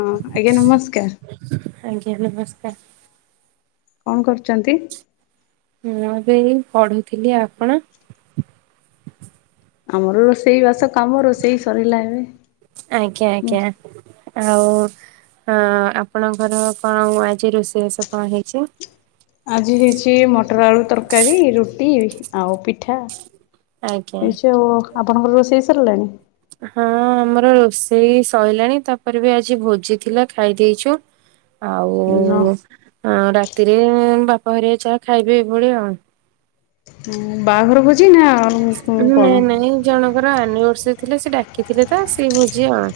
ହଁ ଆଜ୍ଞା ନମସ୍କାର୍। ଆଜ୍ଞା ନମସ୍କାର୍। କଣ କରୁଚନ୍ତି। ମୁଁ ଏବେ ଏଇ ପଢୁଥିଲି ଆପଣ। ଆମର ରୋଷେଇ ବାସ କାମ ରୋଷେଇ ସରିଲା ଏବେ। ଆଜ୍ଞା ହୁଁ। ଆଜ୍ଞା। ଆଉ ଅଁ ଆପଣଙ୍କର କଣ ଆଜି ରୋଷେଇବାସ କଣ ହେଇଚି। ଆଜି ହେଇଚି ମଟର୍ ଆଳୁ ତର୍କାରୀ ରୁଟି ଆଉ ପିଠା। ଆଜ୍ଞା ମିଶୋ ଆପଣଙ୍କର ରୋଷେଇ ସରିଲାଣି। ହଁ ଆମର ରୋଷେଇ ସଇଲାଣି ତାପରେ ବି ଆଜି ଭୋଜି ଥିଲା ଖାଇଦେଇଛୁ। ଆଉ ନା। ଆଁ ରାତିରେ ବାପା ହରିଆ ଚାହା ଖାଇବେ ଏଭଳି ଆଉ। ହୁଁ ବାହାଘର ଭୋଜ୍ ନାଇଁ ନାଇଁ ଜଣଙ୍କର ଆନିଭର୍ସରୀ ଥିଲେ ସେ ଡାକିଥିଲେ ତ ସେ ଭୋଜି ଆଉ।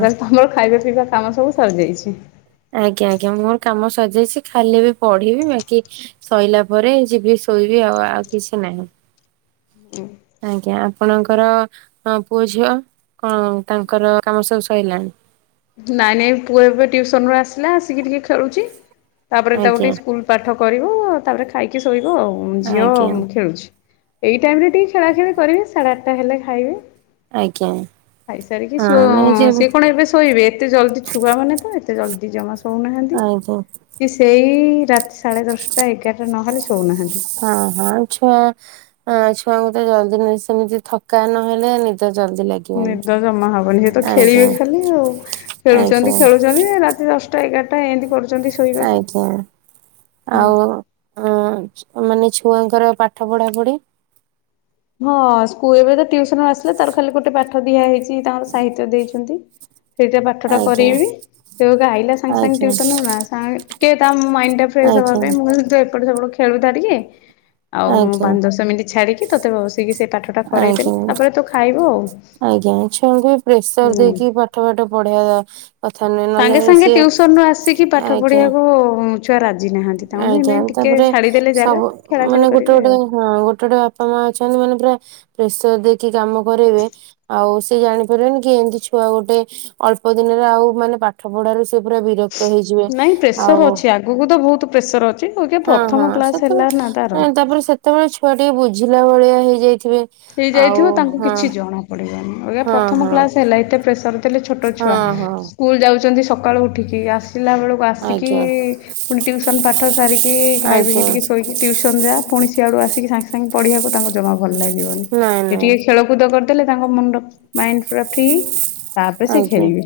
ଓହୋ ତମର ଖାଇବା ପିଇବା କାମ ସବୁ ସରିଯାଇଛି। ଆଜ୍ଞା ଆଜ୍ଞା ମୋର କାମ ସରିଯାଇଛି ଖାଲି ଏବେ ପଢିବି ବାକି ସଇଲା ପରେ ଯିବି ଶୋଇବି ଆଉ ଆଉ କିଛି ନାହିଁ। ଆଜ୍ଞା ଆପଣଙ୍କର ଅଁ ପୁଅ ଝିଅ କଣ ତାଙ୍କର କାମ ସବୁ ସଇଲାଣି। ନାଇଁ ନାଇଁ ପୁଅ ଏବେ ଟିଉସନ୍ ରୁ ଆସିଲା ଆସିକି ଟିକେ ଖେଳୁଛି ତାପରେ ତାକୁ ଆଜ୍ଞା ଟିକେ ସ୍କୁଲ ପାଠ କରିବ ତାପରେ ଖାଇକି ଶୋଇବ ଆଉ ଝିଅ ଆଜ୍ଞା ଖେଳୁଛି। ଏଇ ଟାଇମ୍ ରେ ଟିକେ ଖେଳା ଖେଳି କରିବେ ସାଢେ ଆଠଟା ହେଲେ ଖାଇବେ। ଆଜ୍ଞା ଖାଇସାରିକି ଶୋ ହଁ ନାଇଁ ଯେ ସିଏ କଣ ଏବେ ଶୋ ଶୋଇବେ ଏତେ ଜଲଦି ଛୁଆ ମାନେ ତ ଏତେ ଜଲଦି ଜମା ଶୋଉନାହାନ୍ତି। ଆଜ୍ଞା କି ସେଇ ରାତି ସାଢ଼େ ଦଶଟା ଏଗାରଟା ନହେଲେ ଶୋଉନାହାନ୍ତି। ହଁ ହଁ ଛୁଆଁ ହଁ ଛୁଆଙ୍କୁ ତ ଜଲଦି ନ ସେମିତି ଥକା ନହେଲେ ନିଦ ଜଲଦି ଲାଗେ ନିଦ ଜମା ହବନି ସେ ତ ଖେଳିବେ ଖାଲି ଆଉ ଆଜ୍ଞା ଖେଳୁଛନ୍ତି ଖେଳୁଛନ୍ତି ରାତି ଦଶ ଦଶଟା ଏଇଗାରଟା ଏମିତି କରୁଛନ୍ତି। ଶୋଇବାକୁ। ଆଜ୍ଞା ଆଉ ଅଁ ମାନେ ଛୁଆଙ୍କର ପାଠ ପଢା ପଢି ହଁ ସ୍କୁଲ ଏବେ ତ ଟିଉସନ୍ ରୁ ଆସିଲା ତାର ଖାଲି ଗୋଟେ ପାଠ ଦିଆ ହେଇଛି ତାଙ୍କର ସାହିତ୍ୟ ଦେଇଛନ୍ତି। ସେଇଟା ପାଠଟା ଆଜ୍ଞା କରେଇବି। ସେ ଏବେ ଆଇଲା ସାଙ୍ଗେ ସାଙ୍ଗେ ଆଜ୍ଞା ଟିଉସନ୍ ରୁ ନା ସା ଟିକେ ତା ମାଇଣ୍ଡ ଟା ଫ୍ରେସ୍ ହବା ଆଜ୍ଞା ପାଇଁ ମୁଁ କହିଲି ତୁ ଏପଟସେପଟ ଖେ ଖେଳୁଥା ଟିକେ ଆଉ ଆଜ୍ଞା ପାଞ୍ଚ ଦଶ ମିନିଟ୍ ଛାଡିକି ତତେ ବସିକି ସେଇ ପାଠ ଟା କରେଇଦେଲେ ଆଜ୍ଞା ତାପରେ ତୁ ଖାଇବୁ ଆଉ-ହୁଁ। ଆଜ୍ଞା ଛୁଆଙ୍କୁ ପ୍ରେସର ଦେଇକି ପାଠ ପାଠ ପଢିବା କଥା ନୁହେଁ ନହେଲେ ହେଇ ସିଏ ଆଜ୍ଞା। ହୁଁ ଛୁଆଁ ରାଜି। ନାହାନ୍ତି ତାଙ୍କୁ ଆଜ୍ଞା ଏମିତି ଟିକେ ତାପରେ ଛାଡ଼ିଦେଲେ ଜାଗା ସବୁ ଖେଳା ଖେଳି ମାନେ ଗୋଟେ କରିବେ ଗୋଟେ ଆଉ। ହଁ ଗୋଟେ ଗୋଟେ ବାପା ମା ଅଛନ୍ତି ମାନେ ପୁରା ପ୍ରେସର ଦେଇକି କାମ କରେଇବେ ଆଉ ସେ ଜାଣି ପାରିବେନି କି ଏମତି ଛୁଆ ଗୋଟେ ଅଳ୍ପ ଦିନରେ ଆଉ ମାନେ ପାଠ ପଢାରୁ ସେ ପୁରା ବିରକ୍ତ କ୍ତ ହେଇଯିବେ ଆଉ ବହୁତ ବହୁତ ପ୍ରେସର ଅଛି ଅଇକା ହଁ ହଁ ପ୍ରଥମ କ୍ଲାସ ହେଲା ନା ତାର ସେତେବେଳେ ତାପରେ ସେତେବେଳେ ଛୁଆ ଟିକେ ବୁଝିଲା ଭଳିଆ ହେଇଯାଇଥିବେ? ଆଉ ହେଇଯାଇଥିବ ତାଙ୍କୁ ହଁ କିଛି ଜଣା ହଁ ପ୍ରଥମ ହଁ କ୍ଲାସ ହେଲା ଏତେ ପ୍ରେସର ଦେଲେ ଛୋଟ ଛୁଆ ହଁ ହଁ ସ୍କୁଲ୍ ଯାଉଛନ୍ତି ସକାଳୁ ଉଠିକି ଆସିଲା ବେଳୁ ଆସିକି ଆଜ୍ଞା ପୁଣି ଟ୍ୟୁସନ ପାଠ ସାରିକି ଖାଇ ଆଜ୍ଞା ପିଇଟିକେ ଶୋଇକି ଟ୍ୟୁସନ ଯା ପୁଣିସିଆଡୁ ଆସିକି ସାଙ୍ଗେ ସାଙ୍ଗେ ପଢିବାକୁ ତାଙ୍କୁ ଜମା ଭଲ ଲାଗିବନି ନାଇଁ ନାଇଁ ଟିକେ ଖେଳକୁଦ କରି ତାଲେ ତାଙ୍କ ମୁଣ୍ଡ ମାଇଣ୍ଡ ପୁରା ଫ୍ରି ତାପରେ ସେ ଆଜ୍ଞା ଖେଳିବେ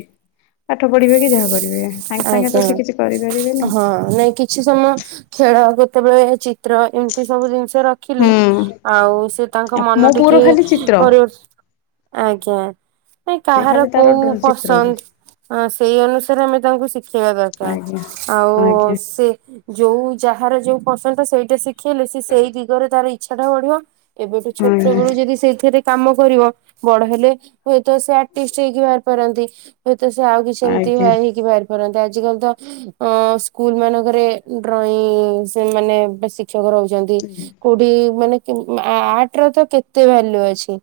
ପାଠ ପଢିବେ କି ଯାହା କରିବେ। ବେ ସାଙ୍ଗେ ସାଙ୍ଗେ ତ ଆଜ୍ଞା ସେ କିଛି କରିପାରିବେନି। ହଁ ନାଇଁ କି କିଛି ସମୟ ଖେଳ କେତେବେଳେ ଚିତ୍ର ଏମିତି ସବୁ ଜିନିଷ। ସେ ରଖିଲେ ହୁଁ ଆଉ ସେ ତାଙ୍କ ମୋ ମନ ପୁଅର ଟିକି ଖାଲି ଚିତ୍ର ପରିବତ୍ରନ ଆଜ୍ଞା ନା ସେ କାହାର ଖାଲି ତାର କୋଉ ଚିତ୍ର ଦେଖେ। ପସନ୍ଦ ଅ ସେଇ ଅନୁସାରେ ଆମେ ତାଙ୍କୁ ଶିଖେଇବା ଦରକାର ଆଜ୍ଞା ଆଉ ଆଜ୍ଞା। ସେ ଯୋଉ ଯାହାର ଯୋଉ ପସନ୍ଦ ସେଇଟା ଶିଖେଇଲେ ସେ ସେଇ ଦିଗରେ ତାର ଇଚ୍ଛାଟା ବଢିବ। ଏବେଠୁ ଛୋଟ ହୁଁ ବେଳୁ ଯଦି ସେଇଥିରେ କାମ କରିବ ବଡ ହେଲେ ହୁଏତ ସେ ଆର୍ଟିଷ୍ଟ ହେଇକି ବାହାରି ପାରନ୍ତି? ହୁଏତ ସେ ଆଉ କିଛି ଏମିତି ଆଜ୍ଞା ହେଇକି ବାହାରି ପାରନ୍ତି ଆଜିକାଲି ତ ଅ ସ୍କୁଲ ମାନଙ୍କରେ ଡ୍ରଇଂ ସେ ମାନେ ଶିକ୍ଷକ ରହୁଛନ୍ତି। କୋଉଠି ମାନେ ଆଟ ର ତ କେତେ ଭାଲ୍ୟୁ ଅଛି?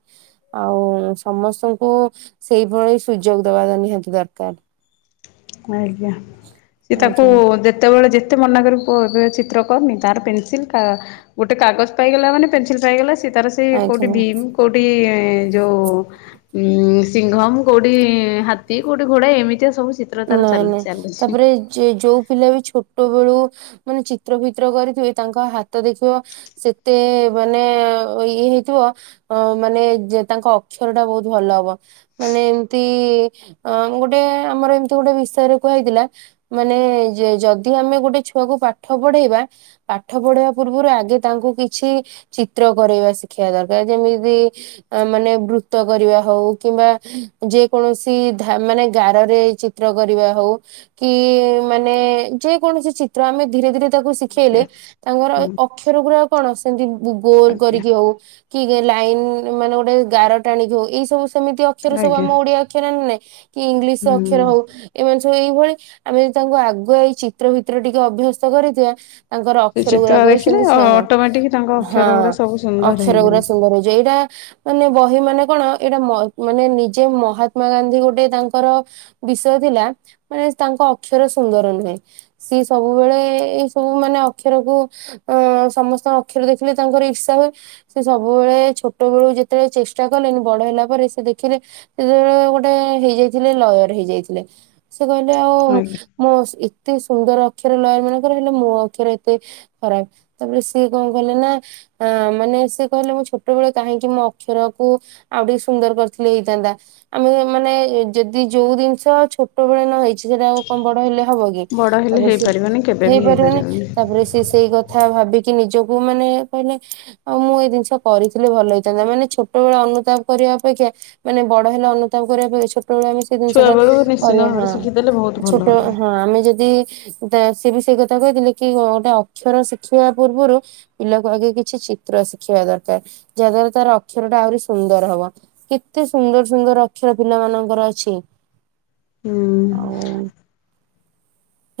ଆଉ ସମସ୍ତଙ୍କୁ ସେଇଭଳି ସୁଯୋଗ ଦବା ନି ନିହାତି ଦରକାର। ଆଜ୍ଞା ସିଏ ତାକୁ ଆଜ୍ଞା ଯେ ତେବେଳେ ଯେତେ ମନା କର ଚିତ୍ର କରନି ତାର ପେନ୍ସିଲ୍ କା ଗୋଟେ କାଗଜ ପାଇଗଲା ମାନେ ପେନସିଲ ପାଇଗଲା ସେ ତାର ସେ ଆଜ୍ଞା। କୋଉଠି ଭୀମ୍ କଉଁଠି ଯଉଁ ଉଁ ସିଂଘମ୍ କୋଉଠି ହାତୀ କୋଉଠି ଘୋଡା ଏମିତିଆ ସବୁ ସି ନାଇଁ ନାଇଁ ତାପରେ ଯେ ଯୋଉ ପିଲା ବିଛୁ ଛୋଟ ବେଳୁ ମାନେ ଚିତ୍ର ଫିତ୍ର କରିଥିବେ ତାଙ୍କ ହାତ ଦେଖିବ ସେତେ ମାନେ ଇଏ ହେଇଥିବ। ଅ ମାନେ ଯେ ତାଙ୍କ ଅକ୍ଷର ଟା ବହୁତ ଭଲ ହବ। ମାନେ ଏମତି ଅ ଗୋଟେ ଆମର ଏମିତି ଗୋଟେ ବିଷୟରେ କୁହାହେଇଥିଲା। ମାନେ ଯଦି ଆମେ ଗୋଟେ ଛୁଆକୁ ପାଠ ପଢେଇବା ପାଠ ପଢେଇବା ପୂର୍ବରୁ ଆଗେ ତାଙ୍କୁ କିଛି ଚିତ୍ର କରେଇବା ସିଖେଇବା ଦରକାର ଯେମିତି ଅ ମାନେ ବୃତ କରିବା ହଉ କିମ୍ବା ଯେ କୌଣସି ଧା ମାନେ ଗାରରେ ଏ ଚି ତ୍ର କରିବା ହଉ କି ମାନେ ଯେ କୌଣସି ଚିତ୍ର ଆମେ ଧୀରେ ଧୀରେ ତାକୁ ଶିଖେଇଲେ ଆଜ୍ଞା ତାଙ୍କର ହୁଁ ଅକ୍ଷର ଗୁଡା କଣ ସେମିତି ଗୋଲ ଆଜ୍ଞା କରିକି ହଉ କି ଲାଇନ୍ ମାନେ ଗୋଟେ ଗାର ଟାଣିିକି ହଉ ଏଇ ସବୁ ସେମିତିଆ ଅକ୍ଷର ସବୁ ଆଜ୍ଞା ଆମ ଓଡିଆ ଅକ୍ଷର ନେଲେ କି ଇଂଲିଶ ଅକ୍ଷର ହୁଁ। ହଉ। ଏମାନେ ସବୁ ଏଇଭଳି। ଆମେ ଯଦି ତାଙ୍କୁ ଆଗୁଆଇ ଚିତ୍ର ଭିତ୍ର ଟିକେ ଅଭ୍ୟସ୍ତ କରିଥିବା ତାଙ୍କର ସେ ଅକ୍ଷର ଚିତ୍ର ଗୁଡାକୁ ବି ଦେଖିଲେ ସେମିତି ଛଅ ଅଟୋମେଟିକ ତାଙ୍କ ହଁ ଅକ୍ଷର ଗୁରା ସବୁ ସୁନ୍ଦର ଅକ୍ଷର ହେଇଯିବ। ଗୁଡା ସୁନ୍ଦର ହେଇଯିବ ଏଇଟା ମାନେ ବହି ମାନେ କଣ ଏଇଟା ମାନେ ନିଜେ ମହାତ୍ମା ଗାନ୍ଧୀ ଗୋଟେ ତାଙ୍କର ବିସ୍ ଶୟ ଥିଲା ମାନେ ତାଙ୍କ ଅକ୍ଷର ସୁନ୍ଦର ନୁହେଁ। ସିଏ ସବୁବେଳେ ଏଇ ସବୁ ମାନେ ଅକ୍ଷର କୁ ଅ ସମସ୍ତଙ୍କ ଅକ୍ଷର ଦେଖିଲେ ତାଙ୍କର ଇର୍ଷା ହୁଏ। ସେ ସବୁବେଳେ ଛୋଟ ବେଳୁ ଯେତେବେଳେ ଚେଷ୍ଟା କଲେନି ବଡ ହେଲା ପରେ ସେ ଦେଖିଲେ ସେତେବେଳେ ଗୋଟେ ହେଇଯାଇଥିଲେ ଲୟର ହେଇ ଯାଇଥିଲେ। ସେ କହିଲେ ଆଉ ଆଜ୍ଞା ମୋ ଏତେ ସୁନ୍ଦର ଅକ୍ଷର ଲୟରମାନଙ୍କର ହେଲେ ମୋ ଅକ୍ଷର ଏତେ ଖରାପ। ତାପରେ ସିଏ କଣ କଲେ ନା ଆ ମାନେ ସେ କହିଲେ ମୁଁ ଛୋଟବେଳେ କାହିଁକି ମୋ ଅକ୍ଷରକୁ ଆଉ ଟିକେ ସୁନ୍ଦର କରିଥିଲେ ହେଇଥାନ୍ତା। ଆମେ ମାନେ ଯଦି ଯୋଉ ଜିନିଷ ସ ଛଟବେଳେ ନ ହେଇଚ ଚି ସେଟା ଆଉ କଣ ବଡ ହେଲେ ଆଉ ହବ କି? ବଡ ହେଲେ ହେଇପାରିବନି କେବେ ବି ହେଇପାରିବନି। ତାପରେ ସେ ସେଇ କ ଥା ଭାବିକି ନିଜକୁ ମାନେ କହିଲେ ଆଉ ମୁଁ ଏଇ ଜିନିଷ କରିଥିଲେ ଭଲ ହେଇଥାନ୍ତା। ମାନେ ଛୋଟବେଳେ ଅନୁତାପ କରିବା ଅପେକ୍ଷା ମାନେ ବଡ ହେଲା ଅନୁତାପ କରିବା ପାଇଁ ଛୋଟବେଳେ ଆମେ ସେ ଛୁଆ ଜିନିଷଟା ବେଳୁ ନିଶ୍ଚିନ୍ତ କରିବା ଭାବରେ ଶିଖିଦେଲେ ବହୁତ ହଁ ଭଲ ଛୋଟ ହବ। ହଁ ଆମେ ଯଦି ଦ ସିଏ ବି ସେଇ କଥା କହିଥିଲେ କି ଗୋଟେ ଅକ୍ଷର ଶିଖିବା ପୂର୍ବରୁ ପିଲାକୁ ଆଗେ କିଛି ଚିତ୍ର ଶିଖିବା ଦରକାର ଯାହା ଦ୍ଵାରା ତାର ଅକ୍ଷର ଟା ଆହୁରି ସୁନ୍ଦର ହବ। କେତେ ସୁନ୍ଦର ସୁନ୍ଦର ଅକ୍ଷର ପିଲା ମାନଙ୍କର ଅଛି। ହୁଁ। ଆଉ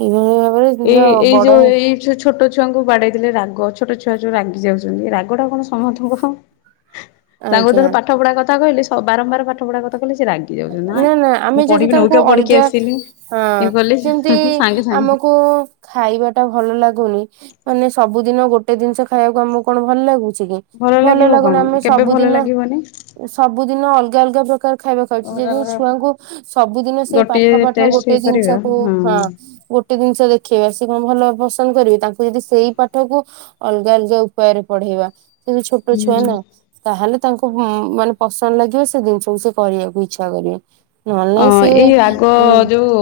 ଏଇଭଳି ଭାବରେ ଏଇ ଏଇ ବଡ ଯୋଉ ଏଇ ଯୋଉ ଛୋଟ ଛୁଆଙ୍କୁ ବାଡେଇଦେଲେ ରାଗ ଛୋଟ ଛୁଆ ଯୋଉ ରାଗି ଯାଉଚନ୍ତି ରାଗଟା କଣ ତମଠୁ ବଡ। ତାଙ୍କୁ ଆଜ୍ଞା। ଧର ପାଠ ପଢା କଥା କହିଲେ ବାରମ୍ବାର ପାଠ ପଢା କଥା ଥା କହିଲେ ସେ ରାଗି ଯାଉଚନ୍ତି, ନାଇଁ ନା ନା ଆମେ ମୁଁ ଯଦି ପଢିବିନି ତାଙ୍କୁ ଅଉତୁଆ ପଢିକି ଅଲଗା ଆସିଲି। ହଁ ଇଏ କଲି ଯେମତି ସାଙ୍ଗେ ସାଙ୍ଗେ ଆମକୁ ଖାଇବା ଟା ଭଲ ଲାଗୁନି। ମାନେ ସବୁଦିନ ଗୋଟେ ଜିନିଷ ଖାଇବାକୁ ଆମକୁ କଣ ଭଲ ଲାଗୁଚି କି? ଭଲ ଲାଗିବ କଣ ଲାଗୁନି। ଆମେ କେବେ ଭଲ ସବୁଦିନ ଲାଗିବନି ସବୁଦିନ ଅଲଗା ଅଲଗା ପ୍ରକାର ଖାଇବା ଖାଉଚେ। ଅଲଗା ଯଦି ଅଲଗା ଛୁଆଙ୍କୁ ସବୁଦିନ ସେଇ ପାଠ ଗୋଟିଏ ପାଠ ଟେଷ୍ଟ ଗୋଟେ କରିବା ଜିନିଷ କୁ ହଁ ଗୋଟେ ଜିନିଷ ଦେଖେଇବା ସେ କଣ ଭଲ ପସନ୍ଦ କରିବେ ତାଙ୍କୁ ଯଦି ସେଇ ପାଠକୁ ଅଲଗା ଅଲଗା ଉପାୟରେ ପଢେଇବା ପୁଣି ଛୋଟ ଛୁଆ ନା ତାହେଲେ ତାଙ୍କୁ ଉଁ ମାନେ ପସନ୍ଦ ଲାଗିବ ସେ ଜିନିଷକୁ ସେ କରିବାକୁ ଇ ଚ୍ଛା କରିବେ। ନହେଲେ ନାଇଁ ଅଁ ସିଏ ଏଇ ଆଗ ଉଁ ଯୋଉ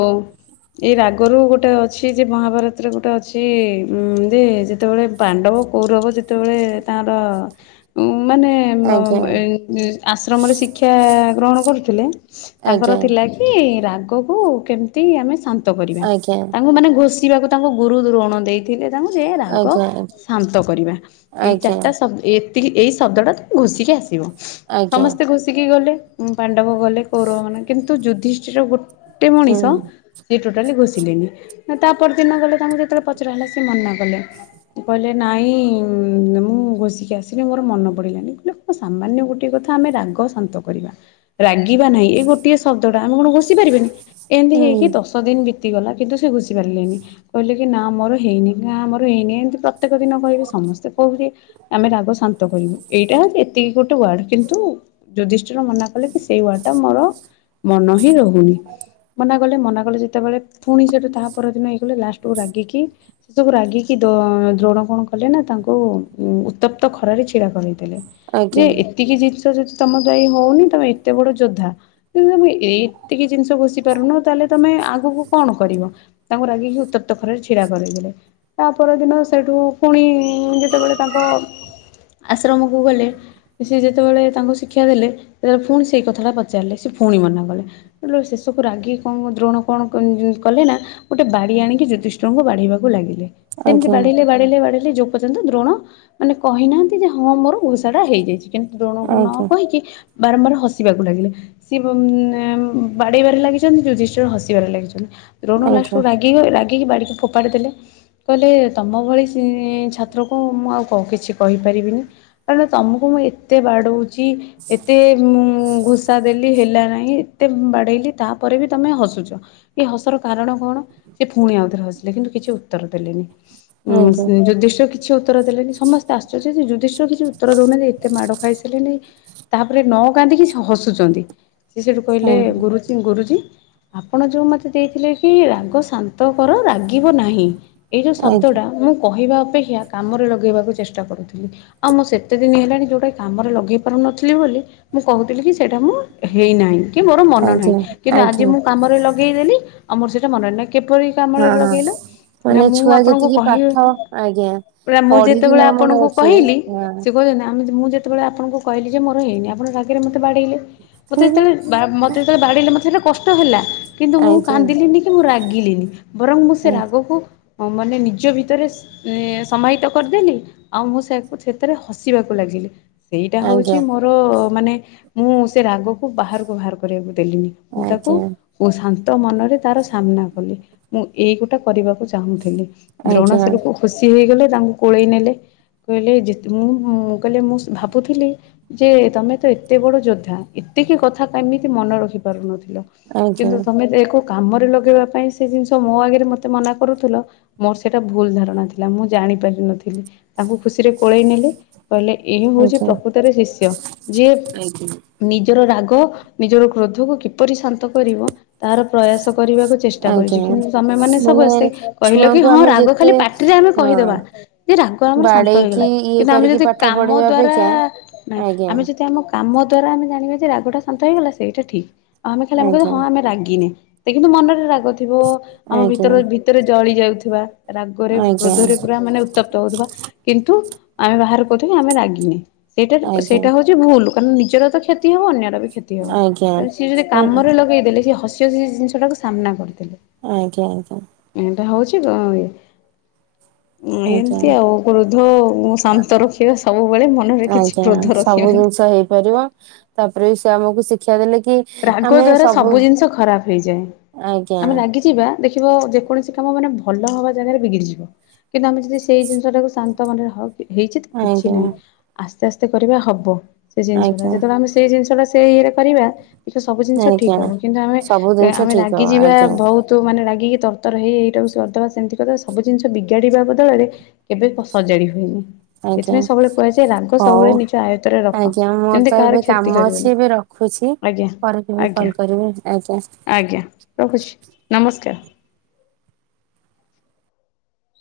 ଏଇ ରାଗରୁ ଗୋଟେ ଅଛି ଯେ ମହାଭାରତରେ ଗୋଟେ ଅଛି ଉଁ ଯେ ଯେତ ଯେତେବେଳେ ପାଣ୍ଡବ କୌରବ ଯେତେବେଳେ ତାଙ୍କର ଉଁ ମାନେ ଉଁ ଆଜ୍ଞା [unintelligible] ଆଶ୍ରମରେ ଶିକ୍ଷା ଗ୍ରହଣ କରୁଥିଲେ ତାଙ୍କର ଆଜ୍ଞା ଥିଲା କି ରାଗକୁ କେମିତି ଆମେ ଶାନ୍ତ କରିବା ଆଜ୍ଞା ତାଙ୍କୁ ମାନେ ଘୋଷିବା କ ତାଙ୍କୁ ଗୁରୁ ଦ୍ରୋଣ ଦେଇଥିଲେ ତାଙ୍କୁ ଯେ ରାଗ ଆଜ୍ଞା ଶାନ୍ତ କରିବା ଏଇ ଆଜ୍ଞା ଚାରିଟା ଶବ୍ଦ ଏତିକି ଏଇ ଶବ୍ଦଟା ତ ଘୋଷିକି ଆସିବ ଆଜ୍ଞା ସମସ୍ତେ ଘୋଷିକି ଗଲେ ଉଁ ପାଣ୍ଡବ ଗଲେ କୌରବ ମାନେ କିନ୍ତୁ ଯୁଧିଷ୍ଠିର ଗୋଟେ ହୁଁ ମଣିଷ ସିଏ ଟୋଟାଲି ଘୋଷିଲେନି ଆ ତାପରଦିନ ଗଲେ ତାଙ୍କୁ ଯେତେବେଳେ ପଚରା ହେଲା ସିଏ ମନା କଲେ କହିଲେ ନାଇଁ ମୁଁ ଘୋଷିକି ଆସିନି ମୋର ମନେ ପଡିଲାନି କହିଲେ ସାମାନ୍ୟ ଗୋଟେ କଥା ଆମେ ରାଗ ଶାନ୍ତ କରିବା ରାଗିବା ନାହିଁ ଏଇ ଗୋ ଶବ୍ଦ ଟା ଆମେ କଣ ଘୋଷି ପାରିବାନି ଏମିତି ହୁଁ ହେଇକି ଦଶ ଦଶ ଦିନ ବିତିଗଲା କିନ୍ତୁ ସେ ଘୁଷି ପାରିଲେନି କହିଲେ କି ନା ମୋର ହେଇନି ନା ଆମର ହେଇନି ଏମିତି ପ୍ର ତ୍ୟେକ ଦିନ କହିବେ ସମସ୍ତେ କହୁଛି ଆମେ ରାଗ ଶାନ୍ତ କରିବୁ ଏଇଟା ହଉଚି ଏତିକି ଗୋଟେ ୱାର୍ଡ କିନ୍ତୁ ଯୁଧିଷ୍ଟିର ମନା କଲେ କି ସେଇ ୱାଡ୍ ଟା ମୋର ମନ ହିଁ ରହୁନି ମନା କଲେ ମନା କଲେ ଯେତେବେଳେ ଫୁଣି ସେଠୁ ତାହା ପରଦିନ ହେଇଗଲେ ଲାଷ୍ଟକୁୁ ରାଗିକି ସେ ସବୁ ରାଗିକି ଦୋ ଦ୍ରୋଣ କଣ କଲେ ନା ତାଙ୍କୁ ଉଁ ଉତ୍ତପ୍ତ ଖରାରେ ଛିଡା କରେଇ ଦେଲେ ଯେ ଆଜ୍ଞା ଏତିକି ଜିନିଷ ଯଦି ତମ ଦ୍ୱାୟି ହଉନି ତମେ ଏତେ ବଡ ଯୋଦ୍ଧା କି ତମେ ଏଇ ଏତିକି ଜିନିଷ ଘୋଷି ପାରୁନ ତାହେଲେ ତମେ ଆଗକୁ କଣ କରିବ? ତାଙ୍କୁ ରାଗିକି ଉତ୍ତପ୍ତ ଖରାରେ ଛିଡା କରେଇଦେଲେ ତା ପରଦିନ ସେଠୁ ପୁଣି ଯେତେବେଳେ ତାଙ୍କ ଆଶ୍ରମକୁ ଗଲେ ସେ ଯେତେବେଳେ ତାଙ୍କୁ ଶିକ୍ଷା ଦେଲେ ସେତେବେଳେ ପୁଣି ସେ କଥାଟା ପଚାରିଲେ। ସେ ପୁଣି ମନା କଲେ ସେତଳେ ଶେଷକୁ ରାଗି କଣ ଦ୍ରୋଣ କଣ [unintelligible] କଲେ ନା ଗୋଟେ ବାଡି ଆଣିକି ଯୁଧିଷ୍ଠିରଙ୍କୁ ବାଡ଼େଇବାକୁ ଲାଗିଲେ ସେମିତି ଆଜ୍ଞା ବାଡ଼େଇଲେ ବା ଡ଼େଇଲେ ବାଡେଇଲେ ଯୋଉ ପର୍ଯ୍ୟନ୍ତ ଦ୍ରୋଣ ମାନେ କହିନାହାନ୍ତି ଯେ ହଁ ମୋର ଘୋଷା ଟା ହେଇଯାଇଛି। କିନ୍ତୁ ଦ୍ରୋଣକୁ ନ ଆଜ୍ଞା କହିକି ବାରମ୍ବାର ହସିବାକୁ ଲାଗିଲେ ସିଏ ଉଁ ଆଁ ବାଡେଇବାରେ ଲାଗିଛନ୍ତି ଯୁଧିଷ୍ଠିର ହସିବାରେ ଲାଗିଛନ୍ତି ଦ୍ରୋଣ ଆଜ୍ଞା ଲାଷ୍ଟୁକୁ ରାଗ ଗିବେ ରାଗିକି ବାଡ଼ିକି ଫୋପାଡ଼ି ଦେଲେ କହିଲେ ତମ ଭଳି [unintelligible] ଛାତ୍ରକୁ ମୁଁ ଆଉ କଣ କିଛି କହିପାରିବିନି କାରଣ ତମକୁ ମୁଁ ଏତେ ବାଡ଼ଉ ଚି ଏତେ ମୁଁ ଘୋଷା ଦେଲି ହେଲା ନା ହି କି ଏତେ ବାଡ଼େଇଲି ତାପରେ ବି ତମେ ହସୁଛ ଏ ହସର କାରଣ କଣ ସେ ଫୁଣି ଆଉଥରେ ହସିଲେ କିନ୍ତୁ କିଛି ଉତ୍ତର ଦେଲେନି। ଉଁ ଆଜ୍ଞା ସେ ଯୁଧିଷ୍ଠିର କି ଛି ଉତ୍ତର ଦେଲେନି ସମସ୍ତେ ଆଶର୍ଯ୍ୟ ଯେ ଯୁଧିଷ୍ଠିର କିଛି ଉତ୍ତର ଦଉ ନାହାଁନ୍ତି ଏତେ ମାଡ ଖାଇସାରିଲେଣି ତାପରେ ନ କାନ୍ଦିକି ସେ ହସୁଛନ୍ତି ସିଏ ସେଠୁ କହିଲେ ହୁଁ ଗୁରୁଜୀ ଗୁରୁଜୀ ଆପଣ ଯୋଉ ମତେ ଦେଇଥିଲେ କି ରାଗ ଶାନ୍ତକର ରାଗିବ ନାହିଁ ଏଇ ଯୋଉ ଶବ୍ଦ ଆଜ୍ଞା ଟା ମୁଁ କହିବା ଅପେକ୍ଷା କାମରେ ଲଗେଇବାକୁ ଚେଷ୍ଟା କରୁଥିଲି ଆଉ ମୁଁ ସେତେ ଦିନି ହେଲାଣି ଯୋଉଟା କାମରେ ଲଗେଇ ପାରୁନଥିଲି ବୋଲି ମୁଁ କହୁଥିଲି କି ଏଇଟା ମୁଁ ହେଇ ନାଇଁ କି ମୋର ମନ ଆଜ୍ଞା ନାହିଁ କିନ୍ତୁ ଆଜି ଆଜ୍ଞା ମୁଁ କାମରେ ଲଗ୍ ଗେଇଦେଲି ଆଉ ମୋର ସେଇଟା ମନେ ନାହିଁ କିପରି କାମରେ ହଁ ହଁ ଲଗେଇଲୁ ନା ମାନେ ମୁଁ ଛୁଆ ଆପଣଙ୍କୁ ଯେତିକି କହିବିି ପାଠ ଆଜ୍ଞା ପୁରା ମୁଁ ପଢିକି ଯେତେବେଳେ ନ ମନେ ଆପଣଙ୍କୁ ରଖିବେ କହିଲି ହଁ ସେ କହୁଛନ୍ତି ଆମେ ଯେ ମୁଁ ଯେ ଯେତେବେଳେ ଆପଣଙ୍କୁ କହିଲି ଯେ ମୋର ହେଇନି ଆପଣ ରାଗରେ ମୋତେ ବାଡ଼େଇଲେ ମୋତେ ହୁଁ ହୁଁ ଯେତେଳେେ ବା ମୋତ ଯେତେବେଳେ ବାଡେଇଲେ ମତେ ସେଟା କଷ୍ଟ ହେଲା କିନ୍ତୁ ମୁଁ ଆଜ୍ଞା କାନ୍ଦିଲିନି କି ମୁଁ ରାଗିଲିନି ବରଂ ମୁଁ ସେ ରାଗକୁ ହଁ ମାନେ ନିଜ ଭିତରେ ସ୍ ଏ ସମାହିତ କରିଦେଲି ଆଉ ମୁଁ ସେକୁ ସେଥିରେ ହସିବାକୁ ଲାଗିଲି। ସେଇଟା ହଉଛି ଆଜ୍ଞା ମୋର ମାନେ ମୁଁ ସେ ରାଗକୁ ବାହାରକୁ ବାହାର କରିବାକୁ ଦେଲିନି। ମୁଁ ତାକୁ ଆଜ୍ଞା ଓ ଶାନ୍ତ ମନରେ ତାର ସାମ୍ନା କଲି। ମୁଁ ଏଇଗୋଟା କରିବାକୁ ଚା ଚାହୁଁଥିଲି, ଆଜ୍ଞା ଦ୍ରୋଣଶେରକୁ ଖୁସି ହେଇଗଲେ ତାଙ୍କୁ କୋଳେଇ ନେଲେ। କହିଲେ ଯେତ୍ ମୁଁଁ ଉଁ, କହିଲେ ମୁଁ ସ-ଭାବୁଥିଲି ଯେ ତୋମେ ତ ଏ ତେ ବଡ ଯୋଦ୍ଧା ଏତିକି କଥା କେମିତି ମନେ ରଖି ପାରୁନଥିଲ। ଆଜ୍ଞା କିନ୍ତୁ ତୋମେ ଦେ ଏକୁ କାମରେ ଲଗେଇବା ପାଇଁ ସେ ଜିନିଷ ମୋ ଆଗରେ ମୋତେ ମନା କରୁଥିଲ। ମୋର ସେଇଟା ଭୁଲ ଧାରଣା ଥିଲା, ମୁଁ ଜାଣି ପାରିନଥିଲି। ତାଙ୍କୁ ଖୁସିରେ କୋଳେଇ ନେଲେ। କହିଲେ ଏହି ହଉଛି ପ୍ରକୃତରେ ଶିଷ୍ୟ। ଯିଏ ଆଜ୍ଞା ନିଜର ରାଗ ନିଜର କ୍ରୋଧକୁ କିପରି ଶାନ୍ତ କରିବ ତାର ପ୍ରୟାସ କରିବାକୁ ଚେଷ୍ଟା କରିଛି। ଆଜ୍ଞା କିନ୍ତୁ ତୋମେ ମାନେ ସବୁ ଆସି କହିଲ କି ଛୁଆଙ୍କୁ ହଁ ଆମେ ରାଗ ଯେତେ ଖାଲି ପା ଟ୍ରିଏ ଆମେ ହଁ କହିଦେବା ଯେ ରାଗ ଆମର ଶାନ୍ତ ବାଡେଇକି ହେଇଗଲା। ଇଏ କିନ୍ତୁ ଆମେ କରିକି ଯଦି ପାଠ କାମ ପଢେଇବା ଦ୍ଵାରା ଅପେକ୍ଷା ନା ଆଜ୍ଞା ଆମେ ଯଦି ଆମ କାମ ଦ୍ଵାରା ଆମେ ଜାଣିବା ଯେ ରାଗ ଟା ଶାନ୍ତ ହେଇଗଲା ସେଇଟା ଠିକ। ଆମେ ଖାଲି ଆମେ କହିବା ଆଜ୍ଞା ହଁ ଆମେ ରାଗିନେ। ତ କିନ୍ତୁ ମନରେ ରାଗ ଥିବ ଆମ ଆଜ୍ଞା ଭିତର ଭି ତରେ ଜଳି ଯାଉଥିବା ରାଗରେ ଆଜ୍ଞା କ୍ରୋଧରେ ପୁରା ମାନେ ଉତ୍ତପ୍ ତ ହଉଥୁବା। କିନ୍ତୁ ଆମେ ବାହାରେ କହୁଥୁବା ଆମେ ରାଗିନେ ସେଇଟା ଆଜ୍ଞା ଆଜ୍ଞା ସେଇଟା ହଉଛି ଭୁଲୁ। କାରଣ ନିଜର ତ କ୍ଷତି ହବ ଅନ୍ୟର ବି କ୍ଷତି ହବ। ଆଜ୍ଞା ତଣୁ ସିଏ ଯଦି କାମରେ ଲଗେଇଦେଲେ ସିଏ ହସି ହସି ସେ ଜିନିଷ ସେଟାକୁ ସାମ୍ନା କରିଦେଲେ। ଆଜ୍ଞା, ଆଜ୍ଞା। ଏଇଟା ହଉଛି ଗଁ, ଇଏ ଆଜ୍ଞା ଏମିତି ଆଉ କ୍ରୋଧ ଶାନ୍ତ ରଖିବା ସବୁବେଳେ ମନରେ କିଛି [unintelligible] କ୍ରୋଧ ସବୁ ରଖିବାନି। ଜିନିଷ ହେଇପାରିବ ତାପରେ ସେ ଆମକୁ ଶିକ୍ଷା ଦେଲେ କି ରାଗ ଦ୍ଵାରା ସବୁ ଜିନିଷ ଖରାପ ହେଇଯାଏ। ଆଜ୍ଞା ଆମେ ରାଗି ଯିବା ଦେଖିବ ଯେକୌଣସି କାମ ମାନେ ଭଲ ହବା ଜାଗାରେ ବିଗିଡ଼ି ଯିବ। କିନ୍ତୁ ଆମେ ଯଦି ସେଇ ଜିନିଷଟାକୁ ଶାନ୍ତ ମନରେ ହଉ କି ହେଇଚି ତ କିଛି ଆଜ୍ଞା ନାହିଁ, ଆସ୍ତେ ଆସ୍ତେ କରିବା ହବ, ସେ ଜିନିଷଟା ଆଜ୍ଞା ଯେତେବେଳେ ଆମେ ସେଇ ଜିନିଷ ଟା ସେ ଇଏରେ କରିବା ସେ ସବୁ ଜିନିଷ ଆଜ୍ଞା। ଠିକ ହବ। କିନ୍ତୁ ଆମେ ସବୁ ଏ ଜିନିଷ ଆମେ ଠିକ ହବ ରାଗିଯିବା ଆଜ୍ଞା ବହୁ ତୁ ମାନେ ରାଗିକି ତରତର ହେଇ ଏଇଟାକୁ ସର ଦବା ସେମିତି କରିବା ସବୁ ଜିନିଷ ବିଗାଡ଼ିବା ବଦଳରେ କେବେ କ-ସଜାଡି ହୁଏନି। ଆଜ୍ଞା ଏଥିପାଇଁ ସବୁବେଳେ କୁହାଯାଏ ରାଗ ହଉ ସବୁବେଳେ ନିଜ ଆୟତରେ ରଖ। ଯେମିତି କାହାର କ୍ଷତି କରିବନି। ଖୁସି ଆଜ୍ଞା, ଆଜ୍ଞା, ଆଜ୍ଞା, ରଖୁଛି ନମସ୍କାର।